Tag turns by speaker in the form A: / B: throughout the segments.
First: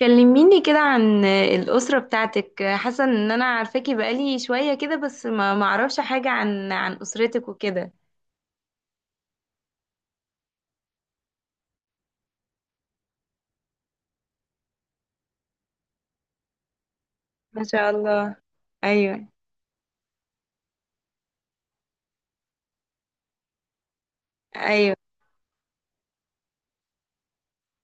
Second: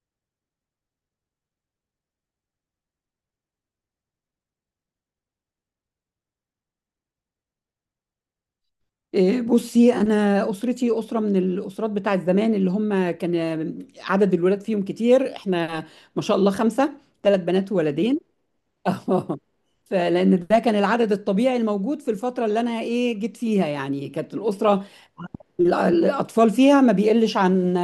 A: كلميني كده عن الأسرة بتاعتك. حاسة ان انا عارفاكي بقالي شوية كده، بس ما اعرفش حاجة عن أسرتك وكده.
B: إيه، بصي انا اسرتي اسره من الاسرات بتاعت زمان اللي هم كان عدد الولاد فيهم كتير. احنا ما شاء الله خمسه، ثلاث
A: ما
B: بنات
A: شاء
B: وولدين.
A: الله. ايوه.
B: اه، فلان ده كان العدد الطبيعي الموجود في الفتره اللي انا جيت فيها، يعني كانت الاسره
A: ايوه.
B: الأطفال فيها ما بيقلش عن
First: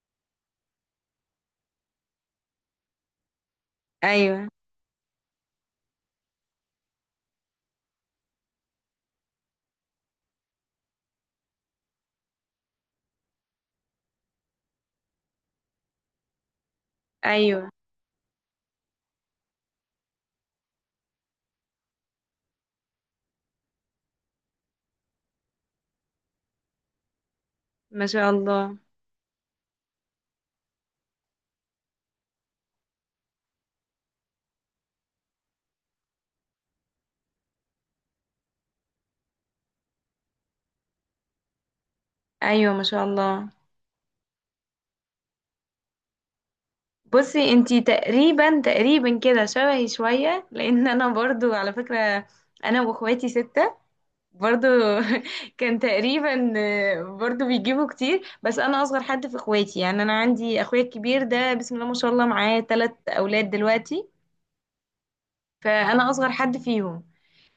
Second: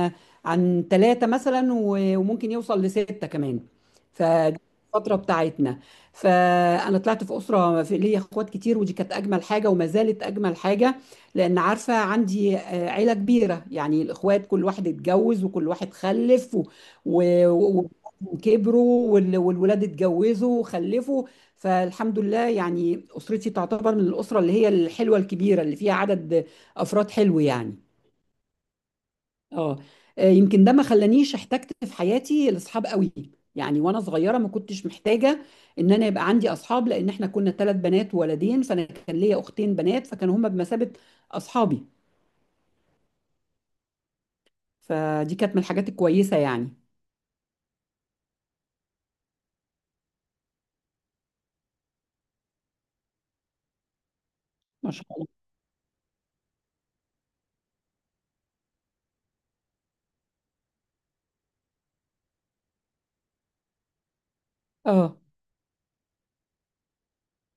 B: ثلاثة مثلا وممكن يوصل لستة كمان.
A: ايوه.
B: فدي الفترة بتاعتنا. فأنا طلعت في أسرة في ليا أخوات كتير، ودي كانت أجمل حاجة وما زالت أجمل حاجة، لأن عارفة عندي عيلة كبيرة. يعني الأخوات كل واحد اتجوز وكل واحد خلف
A: ايوه.
B: و- و- وكبروا والولاد اتجوزوا وخلفوا. فالحمد لله يعني أسرتي تعتبر من الأسرة اللي هي الحلوة الكبيرة اللي فيها عدد أفراد حلو يعني.
A: ما شاء الله.
B: اه، يمكن ده ما خلانيش احتجت في حياتي لاصحاب قوي. يعني وانا صغيره ما كنتش محتاجه ان انا يبقى عندي اصحاب، لان احنا كنا ثلاث بنات وولدين، فانا كان ليا اختين بنات فكانوا هما بمثابه اصحابي.
A: ايوه. ما شاء الله.
B: فدي كانت من الحاجات الكويسه يعني.
A: بصي انتي تقريبا تقريبا كده شبهي شوية، لان انا برضو على فكرة انا واخواتي ستة برضو.
B: ما شاء الله.
A: كان تقريبا، برضو بيجيبوا كتير، بس انا اصغر حد في اخواتي. يعني انا عندي اخويا الكبير ده، بسم الله ما شاء الله، معاه ثلاث اولاد دلوقتي.
B: اه.
A: فانا اصغر حد فيهم.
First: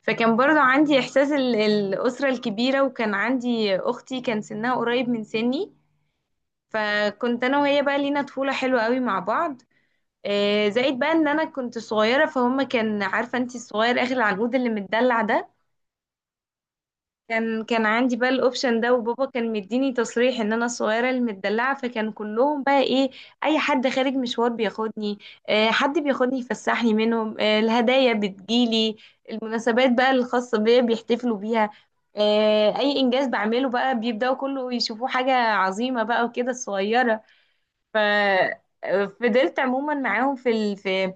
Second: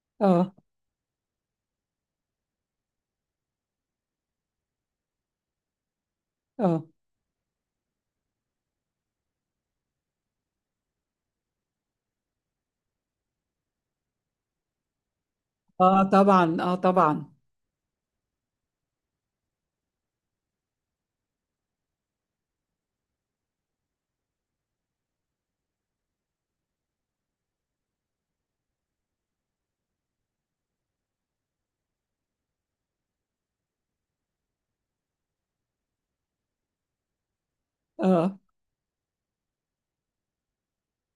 A: فكان
B: اه.
A: برضو عندي احساس الاسره الكبيره، وكان عندي اختي كان سنها قريب من سني،
B: اه.
A: فكنت انا وهي بقى لينا طفوله حلوه قوي مع بعض. زائد بقى ان انا كنت صغيره، فهم كان عارفه، انت الصغير اخر العنقود اللي متدلع ده.
B: اه طبعا، اه طبعا.
A: كان عندي بقى الاوبشن ده، وبابا كان مديني تصريح ان انا الصغيره المدلعه، فكان كلهم بقى ايه، اي حد خارج مشوار بياخدني، حد بياخدني يفسحني منهم، الهدايا بتجيلي، المناسبات بقى الخاصه بيا بيحتفلوا بيها، اي انجاز بعمله بقى بيبداوا كله يشوفوه حاجه عظيمه بقى وكده الصغيره.
B: اه.
A: ففضلت عموما معاهم في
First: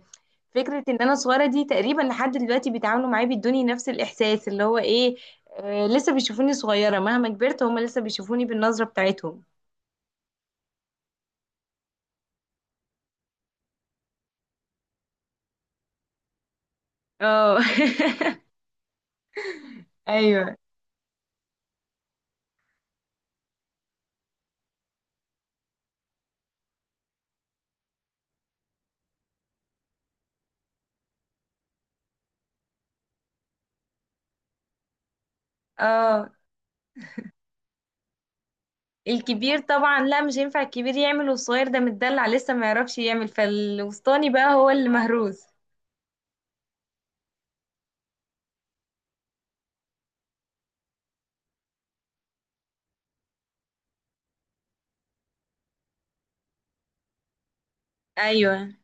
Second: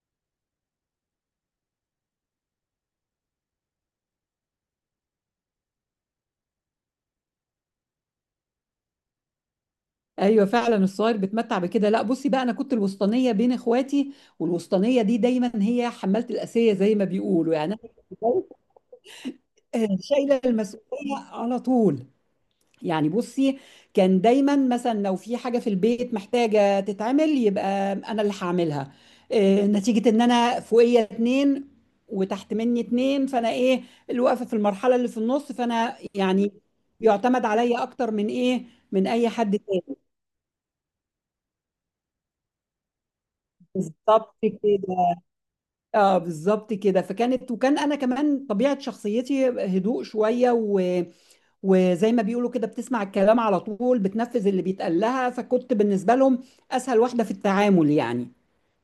A: فكرة ان انا صغيرة دي تقريبا لحد دلوقتي. بيتعاملوا معايا بيدوني نفس الاحساس اللي هو ايه، لسه بيشوفوني صغيرة مهما كبرت، هما لسه بيشوفوني بالنظرة بتاعتهم.
B: ايوه فعلا الصغير بيتمتع بكده. لا بصي بقى، انا كنت الوسطانيه بين اخواتي، والوسطانيه دي دايما هي حماله الاسيه زي ما بيقولوا
A: اه.
B: يعني. شايله
A: ايوه.
B: المسؤوليه على طول. يعني بصي، كان دايما مثلا لو في حاجه في البيت محتاجه تتعمل، يبقى انا اللي هعملها. نتيجه ان انا فوقيه اتنين وتحت مني اتنين، فانا اللي واقفه في المرحله اللي في النص، فانا
A: اه.
B: يعني يعتمد عليا اكتر من من اي حد
A: الكبير
B: تاني.
A: طبعا لا، مش هينفع الكبير يعمل والصغير ده متدلع لسه ما يعرفش يعمل، فالوسطاني
B: بالظبط
A: بقى هو
B: كده.
A: اللي مهروس.
B: اه بالظبط كده. فكانت، وكان انا كمان طبيعه شخصيتي هدوء شويه، و وزي ما بيقولوا كده، بتسمع الكلام على طول، بتنفذ اللي بيتقال لها، فكنت بالنسبة لهم أسهل واحدة في التعامل يعني.
A: ايوه.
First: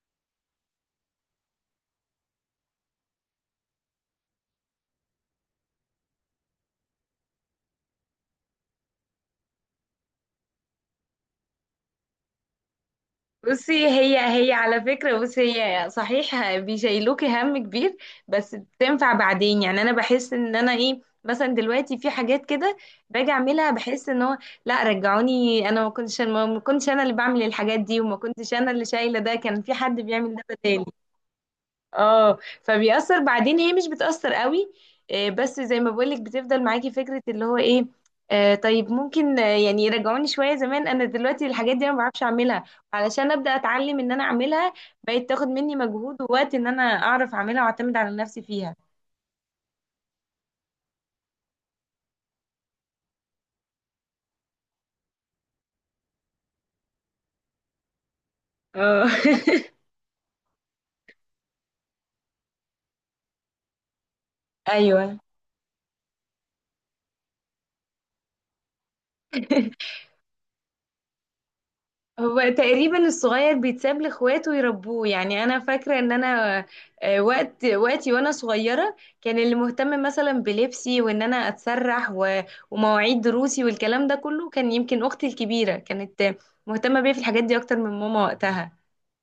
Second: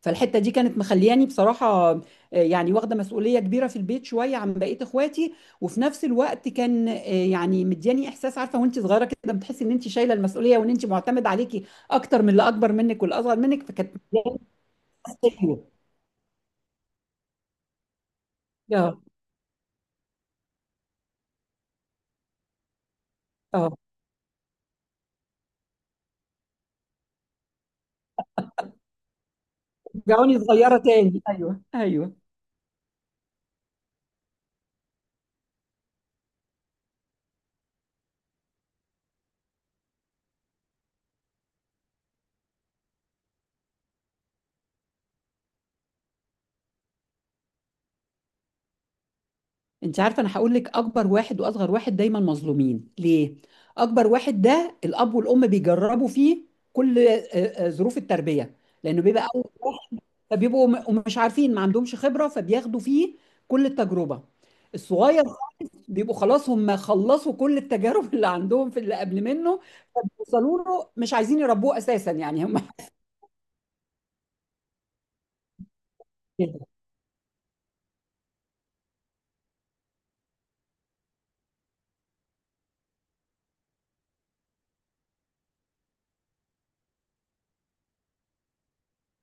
B: فالحتة دي كانت مخلياني بصراحة يعني واخدة مسؤولية كبيرة في البيت شوية عن بقية إخواتي، وفي نفس الوقت كان يعني مدياني إحساس، عارفة وأنت صغيرة كده بتحسي إن أنت شايلة المسؤولية وإن أنت معتمد عليكي أكتر من اللي أكبر منك والأصغر منك،
A: بصي
B: فكانت
A: هي
B: مدياني
A: هي على فكرة،
B: إحساس
A: بصي
B: حلو.
A: هي صحيح بيشيلوكي هم كبير، بس
B: اه.
A: بتنفع بعدين. يعني انا بحس ان انا ايه، مثلا دلوقتي في حاجات كده باجي اعملها
B: اه.
A: بحس ان هو لا، رجعوني، انا ما كنتش، ما كنتش انا اللي بعمل الحاجات دي، وما كنتش انا اللي شايلة ده، كان في حد بيعمل
B: رجعوني
A: ده
B: صغيرة
A: بدالي.
B: تاني، أيوه أيوه.
A: اه، فبيأثر بعدين، هي مش بتأثر قوي، بس زي ما بقولك بتفضل معاكي فكرة اللي هو ايه، طيب ممكن، يعني يرجعوني شوية زمان، انا دلوقتي الحاجات دي انا ما بعرفش اعملها، علشان ابدأ اتعلم ان انا اعملها بقت تاخد مني مجهود ووقت ان انا اعرف اعملها واعتمد على نفسي فيها.
B: انت عارفه، انا هقول لك اكبر واحد واصغر واحد دايما مظلومين ليه. اكبر واحد ده الاب والام بيجربوا فيه كل ظروف التربيه، لانه
A: اه.
B: بيبقى أول، فبيبقوا مش عارفين، ما عندهمش خبره، فبياخدوا فيه كل التجربه.
A: ايوه.
B: الصغير بيبقوا خلاص هم خلصوا كل التجارب اللي عندهم في اللي قبل منه، فبيوصلوا له مش عايزين يربوه اساسا
A: هو
B: يعني هم.
A: تقريبا الصغير بيتساب لاخواته يربوه. يعني انا فاكره ان انا، وقتي وانا صغيره كان اللي مهتم مثلا بلبسي وان انا اتسرح ومواعيد دروسي والكلام ده كله، كان يمكن اختي الكبيره كانت مهتمه بيا في الحاجات دي اكتر من ماما وقتها.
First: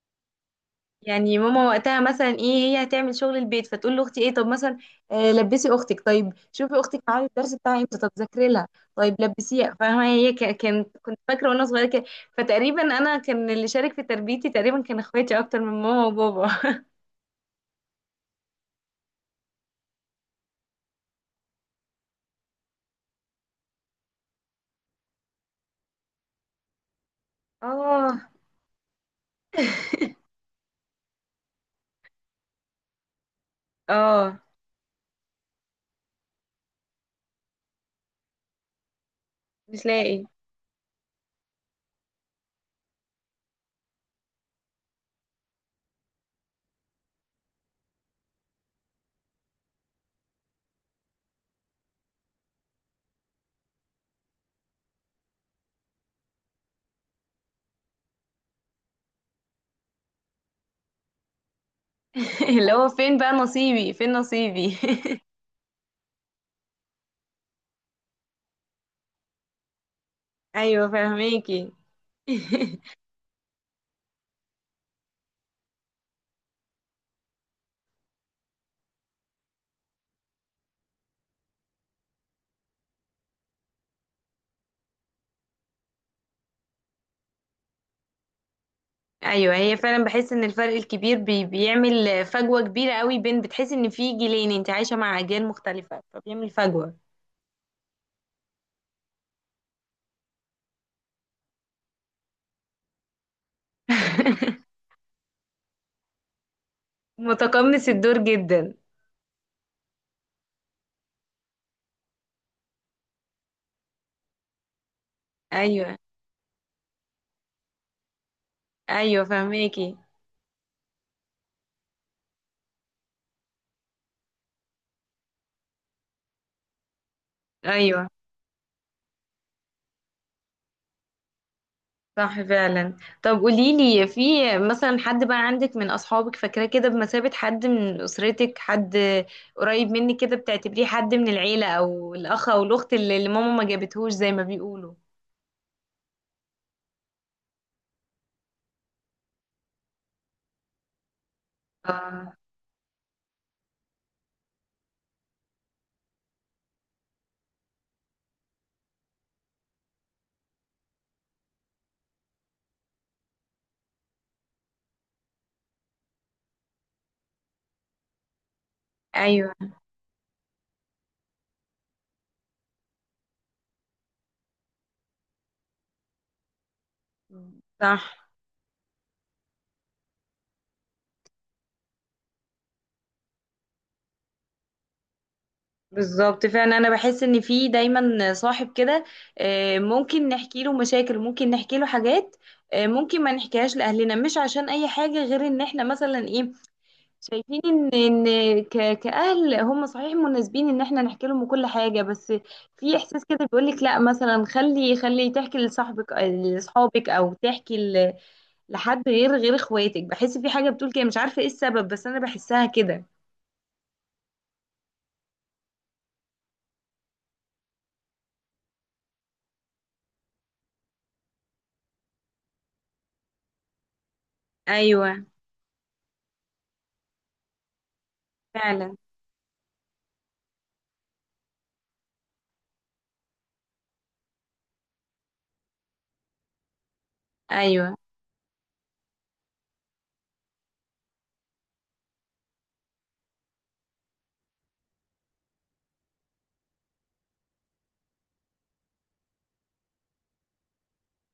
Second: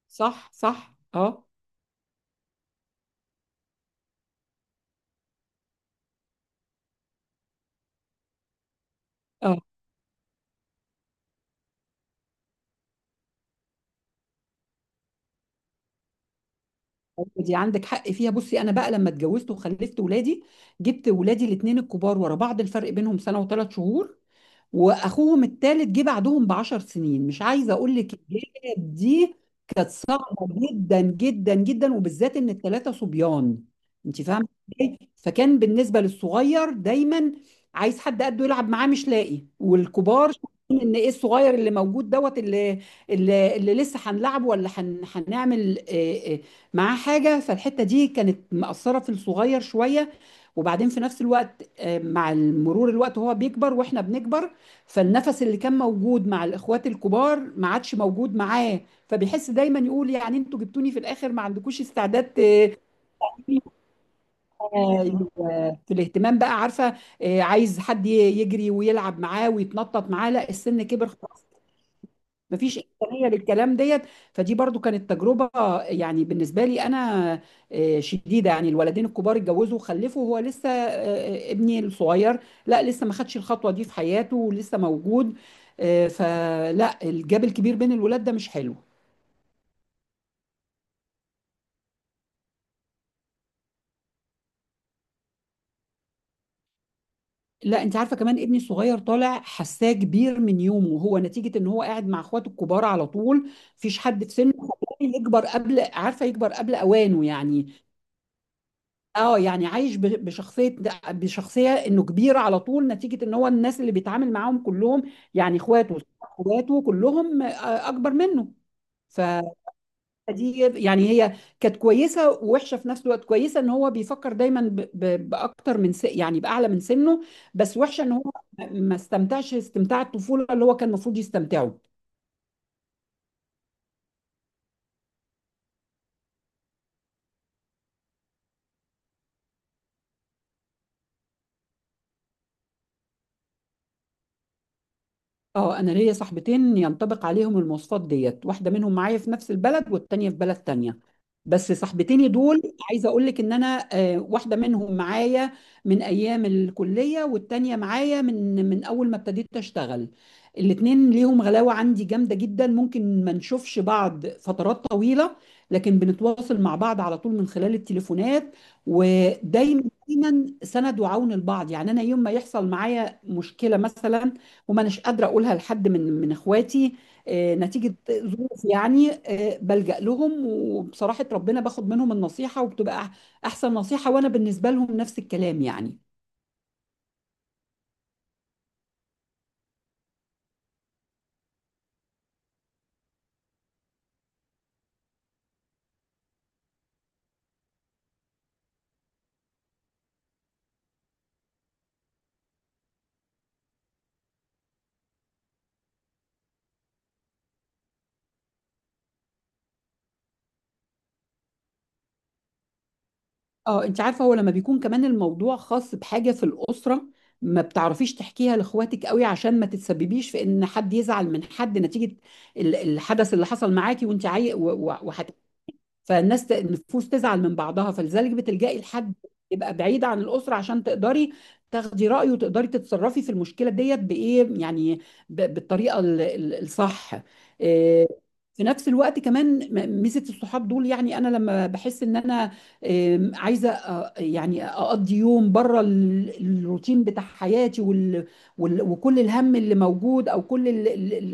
B: صح صح
A: يعني
B: اه.
A: ماما وقتها مثلا ايه، هي هتعمل شغل البيت، فتقول لاختي ايه، طب مثلا لبسي اختك، طيب شوفي اختك معايا الدرس بتاعها امتى، طب ذاكري لها، طيب
B: آه.
A: لبسيها، فاهمه؟ هي ك- كانت كنت فاكره وانا صغيره كده. فتقريبا انا كان اللي شارك في تربيتي تقريبا كان اخواتي اكتر من ماما وبابا.
B: أيوة دي عندك حق فيها. بصي انا بقى لما اتجوزت وخلفت ولادي، جبت ولادي الاثنين الكبار ورا بعض، الفرق بينهم سنه وثلاث شهور، واخوهم الثالث جه بعدهم ب 10 سنين. مش عايزه اقول لك
A: اه.
B: الجيل دي كانت صعبه جدا جدا جدا، وبالذات ان الثلاثه صبيان. انت
A: اه
B: فاهمه ازاي. فكان بالنسبه للصغير دايما عايز حد قده يلعب معاه مش لاقي،
A: مش لاقي.
B: والكبار شايفين ان الصغير اللي موجود دوت، اللي اللي لسه هنلعبه ولا هنعمل معاه حاجه. فالحته دي كانت مأثره في الصغير شويه. وبعدين في نفس الوقت مع مرور الوقت وهو بيكبر واحنا بنكبر، فالنفس اللي كان موجود مع الاخوات الكبار ما عادش موجود معاه، فبيحس دايما يقول يعني انتوا جبتوني في الاخر ما عندكوش استعداد
A: اللي هو فين بقى نصيبي، فين نصيبي.
B: في الاهتمام بقى، عارفه. عايز حد يجري ويلعب معاه ويتنطط معاه، لا السن
A: ايوه
B: كبر،
A: فاهميكي.
B: مفيش إمكانية للكلام ديت. فدي برضو كانت تجربة يعني بالنسبة لي أنا شديدة. يعني الولدين الكبار اتجوزوا وخلفوا، وهو لسه ابني الصغير لا لسه ما خدش الخطوة دي في حياته ولسه موجود. فلا الجاب الكبير بين الولاد ده مش حلو.
A: ايوه، هي فعلا بحس ان الفرق الكبير بيعمل فجوه كبيره قوي، بين بتحس ان في جيلين انت عايشه مع اجيال مختلفه فبيعمل فجوه.
B: لا انت عارفه كمان، ابني الصغير طالع حساه كبير من يومه، هو نتيجه ان هو قاعد مع اخواته الكبار على طول، مفيش حد في سنه خلاه يكبر قبل، عارفه، يكبر قبل اوانه يعني.
A: متقمص الدور جدا.
B: اه يعني عايش بشخصيه انه كبير على طول، نتيجه ان هو الناس اللي بيتعامل معاهم كلهم يعني
A: ايوه.
B: اخواته، اخواته كلهم اكبر منه.
A: ايوه
B: فدي
A: فهماكي.
B: يعني هي كانت كويسه ووحشه في نفس الوقت. كويسه ان هو بيفكر دايما باكتر من يعني باعلى من سنه. بس وحشه
A: ايوه.
B: ان هو ما استمتعش استمتاع الطفوله اللي هو كان المفروض يستمتعه.
A: صح فعلا. طب قولي لي، في مثلا حد بقى عندك من اصحابك فاكراه كده بمثابه حد من اسرتك، حد قريب منك كده بتعتبريه حد من العيله، او الاخ او الاخت اللي ماما ما جابتهوش زي ما بيقولوا؟
B: اه انا ليا صاحبتين ينطبق عليهم المواصفات ديت، واحده منهم معايا في نفس البلد والتانيه في بلد تانيه. بس صاحبتيني
A: اه.
B: دول، عايزه اقول لك ان انا واحده منهم معايا من ايام الكليه، والتانيه معايا من اول ما ابتديت اشتغل. الاتنين ليهم غلاوه عندي جامده جدا. ممكن ما نشوفش بعض فترات طويله، لكن بنتواصل مع بعض على طول من خلال التليفونات،
A: ايوه
B: ودايما دايما سند وعون البعض. يعني انا يوم ما يحصل معايا مشكله مثلا وما اناش قادره اقولها لحد من اخواتي نتيجه
A: صح.
B: ظروف يعني، بلجأ لهم، وبصراحه ربنا باخد منهم النصيحه وبتبقى احسن نصيحه، وانا بالنسبه لهم نفس الكلام يعني.
A: بالظبط فعلا، انا بحس ان في دايما صاحب كده، ممكن نحكي له مشاكل، ممكن نحكي له حاجات، ممكن ما نحكيهاش لاهلنا، مش عشان اي حاجه، غير ان احنا مثلا ايه، شايفين ان كاهل هم صحيح مناسبين ان احنا نحكي لهم كل حاجه، بس في احساس كده بيقول لك لا، مثلا خلي خلي تحكي لصاحبك، لاصحابك، او تحكي لحد غير اخواتك. بحس في حاجه بتقول كده، مش عارفه ايه السبب بس انا بحسها كده.
B: اه انت عارفه، هو لما بيكون كمان الموضوع خاص بحاجه في الاسره، ما بتعرفيش تحكيها لاخواتك قوي، عشان ما تتسببيش في ان حد يزعل من حد نتيجه الحدث اللي حصل معاكي
A: ايوه
B: فالناس النفوس تزعل من بعضها، فلذلك بتلجئي
A: فعلا.
B: لحد يبقى بعيد عن الأسرة عشان تقدري تاخدي رأيه وتقدري تتصرفي في المشكلة ديت بإيه يعني، بالطريقة الصح.
A: ايوه.
B: إيه، في نفس الوقت كمان ميزة الصحاب دول، يعني أنا لما بحس إن أنا إيه، عايزة يعني أقضي يوم بره الروتين بتاع حياتي وكل الهم اللي موجود أو كل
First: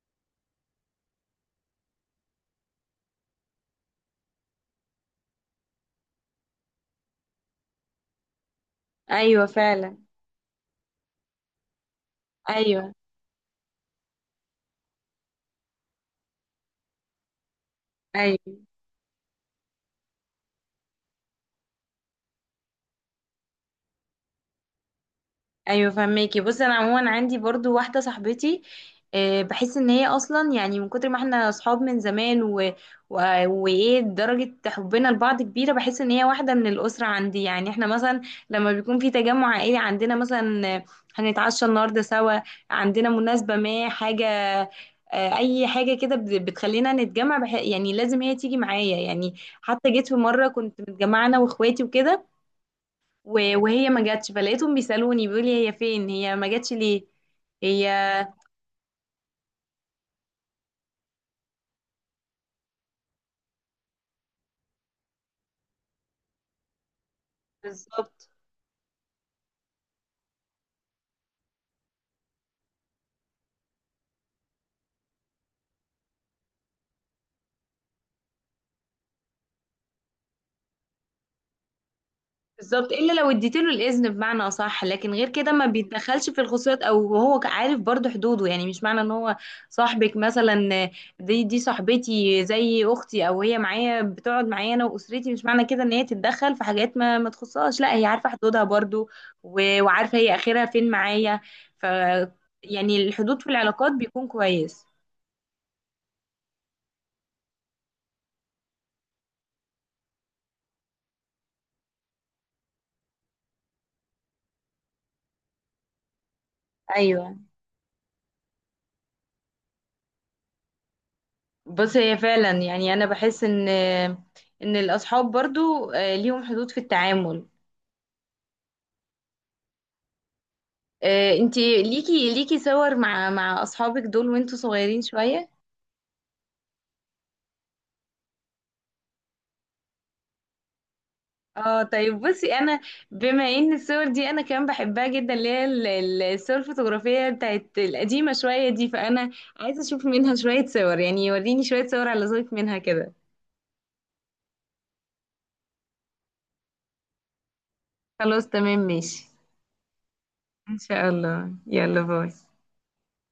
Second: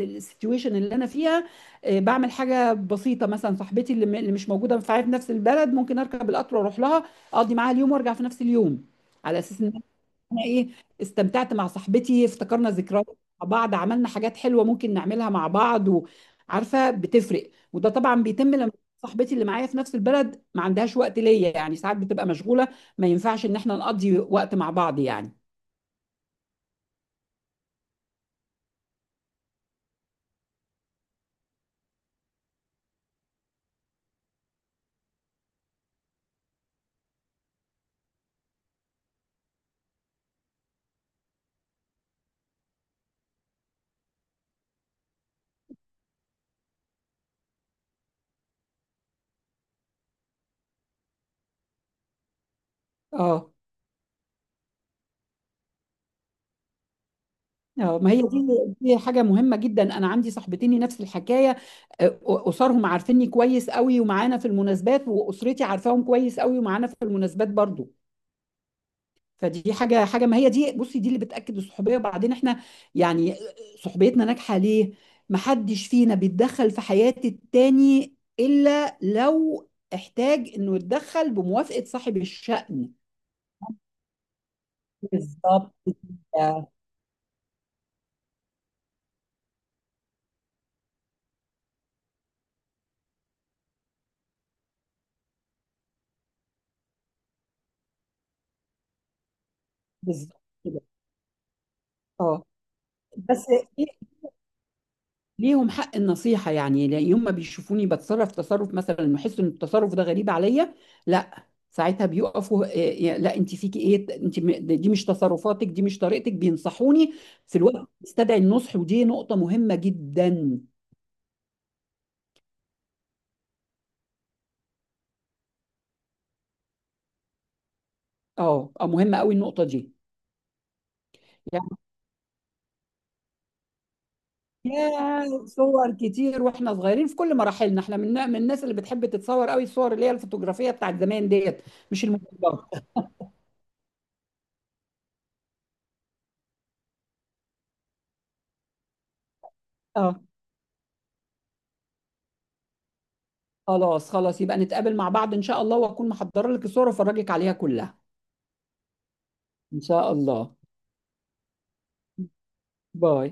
B: السيتويشن اللي أنا فيها، بعمل حاجه بسيطه. مثلا صاحبتي اللي اللي مش موجوده في نفس البلد، ممكن اركب القطر واروح لها اقضي معاها اليوم وارجع في نفس اليوم، على
A: ايوه
B: اساس ان
A: فعلا.
B: انا استمتعت مع صاحبتي، افتكرنا
A: ايوه.
B: ذكريات مع بعض، عملنا حاجات حلوه ممكن نعملها مع بعض. وعارفه بتفرق، وده طبعا بيتم
A: ايوه.
B: لما صاحبتي اللي معايا في نفس البلد ما عندهاش وقت ليا يعني، ساعات بتبقى مشغوله ما ينفعش ان احنا نقضي وقت مع بعض يعني.
A: ايوه فهماكي. بص انا عموما عندي برضو واحده صاحبتي، بحس ان هي اصلا يعني من كتر ما احنا اصحاب من زمان و... وايه درجه حبنا لبعض كبيره، بحس ان هي واحده من الاسره عندي. يعني احنا مثلا لما بيكون في تجمع عائلي عندنا مثلا، هنتعشى النهارده سوا، عندنا مناسبه ما، حاجه، اي حاجه كده بتخلينا نتجمع يعني لازم هي تيجي معايا. يعني حتى جيت في مره كنت متجمعه انا واخواتي وكده،
B: اه.
A: وهي ما جاتش، فلقيتهم بيسالوني بيقول لي هي فين، هي ما جاتش ليه، هي.
B: اه ما هي دي، دي حاجة مهمة جدا. أنا عندي صاحبتين نفس الحكاية، آه، أسرهم عارفيني كويس قوي ومعانا في المناسبات، وأسرتي عارفاهم كويس قوي ومعانا في المناسبات برضو.
A: بالظبط.
B: فدي حاجة ما هي دي. بصي دي اللي بتأكد الصحوبية. وبعدين احنا يعني صحبيتنا ناجحة ليه؟ محدش فينا بيتدخل في حياة التاني إلا لو احتاج إنه يتدخل بموافقة صاحب
A: بالظبط،
B: الشأن.
A: الا لو اديت له الاذن بمعنى اصح، لكن غير كده ما
B: بالظبط
A: بيتدخلش في
B: كده.
A: الخصوصيات، او هو عارف برضو حدوده. يعني مش معنى ان هو صاحبك مثلا، دي صاحبتي زي اختي، او هي معايا بتقعد معايا انا واسرتي، مش معنى كده ان هي تتدخل في حاجات ما تخصهاش، لا هي عارفه حدودها برضو، وعارفه هي
B: بالظبط
A: اخرها
B: كده.
A: فين معايا. ف
B: اه.
A: يعني الحدود
B: بس
A: في العلاقات بيكون كويس.
B: ليهم حق النصيحة يعني، يوم ما بيشوفوني تصرف مثلا ويحسوا ان التصرف ده غريب عليا، لا ساعتها بيقفوا إيه، إيه، لا انت فيكي ايه، انت دي مش تصرفاتك، دي مش طريقتك، بينصحوني
A: ايوه.
B: في الوقت يستدعي النصح. ودي نقطة مهمة جدا.
A: بص هي فعلا، يعني انا بحس ان ان الاصحاب برضو ليهم حدود في التعامل.
B: اه مهمة قوي النقطة دي. يعني
A: انتي ليكي صور مع اصحابك دول وانتوا صغيرين
B: يا
A: شوية؟
B: صور كتير واحنا صغيرين في كل مراحلنا. احنا من الناس اللي بتحب تتصور قوي، الصور اللي هي الفوتوغرافية بتاعت زمان ديت،
A: اه
B: مش
A: طيب بصي انا،
B: الموبايلات.
A: بما ان الصور دي انا كمان بحبها جدا، اللي هي الصور الفوتوغرافية بتاعت القديمة شوية دي، فانا عايزة اشوف
B: اه،
A: منها شوية صور يعني، وريني شوية صور على ذوقك منها كده.
B: خلاص خلاص يبقى نتقابل مع بعض إن شاء الله، وأكون محضرة لك الصور وأفرجك عليها كلها.
A: خلاص تمام ماشي.
B: إن شاء الله.
A: ان شاء الله، يلا باي.
B: باي.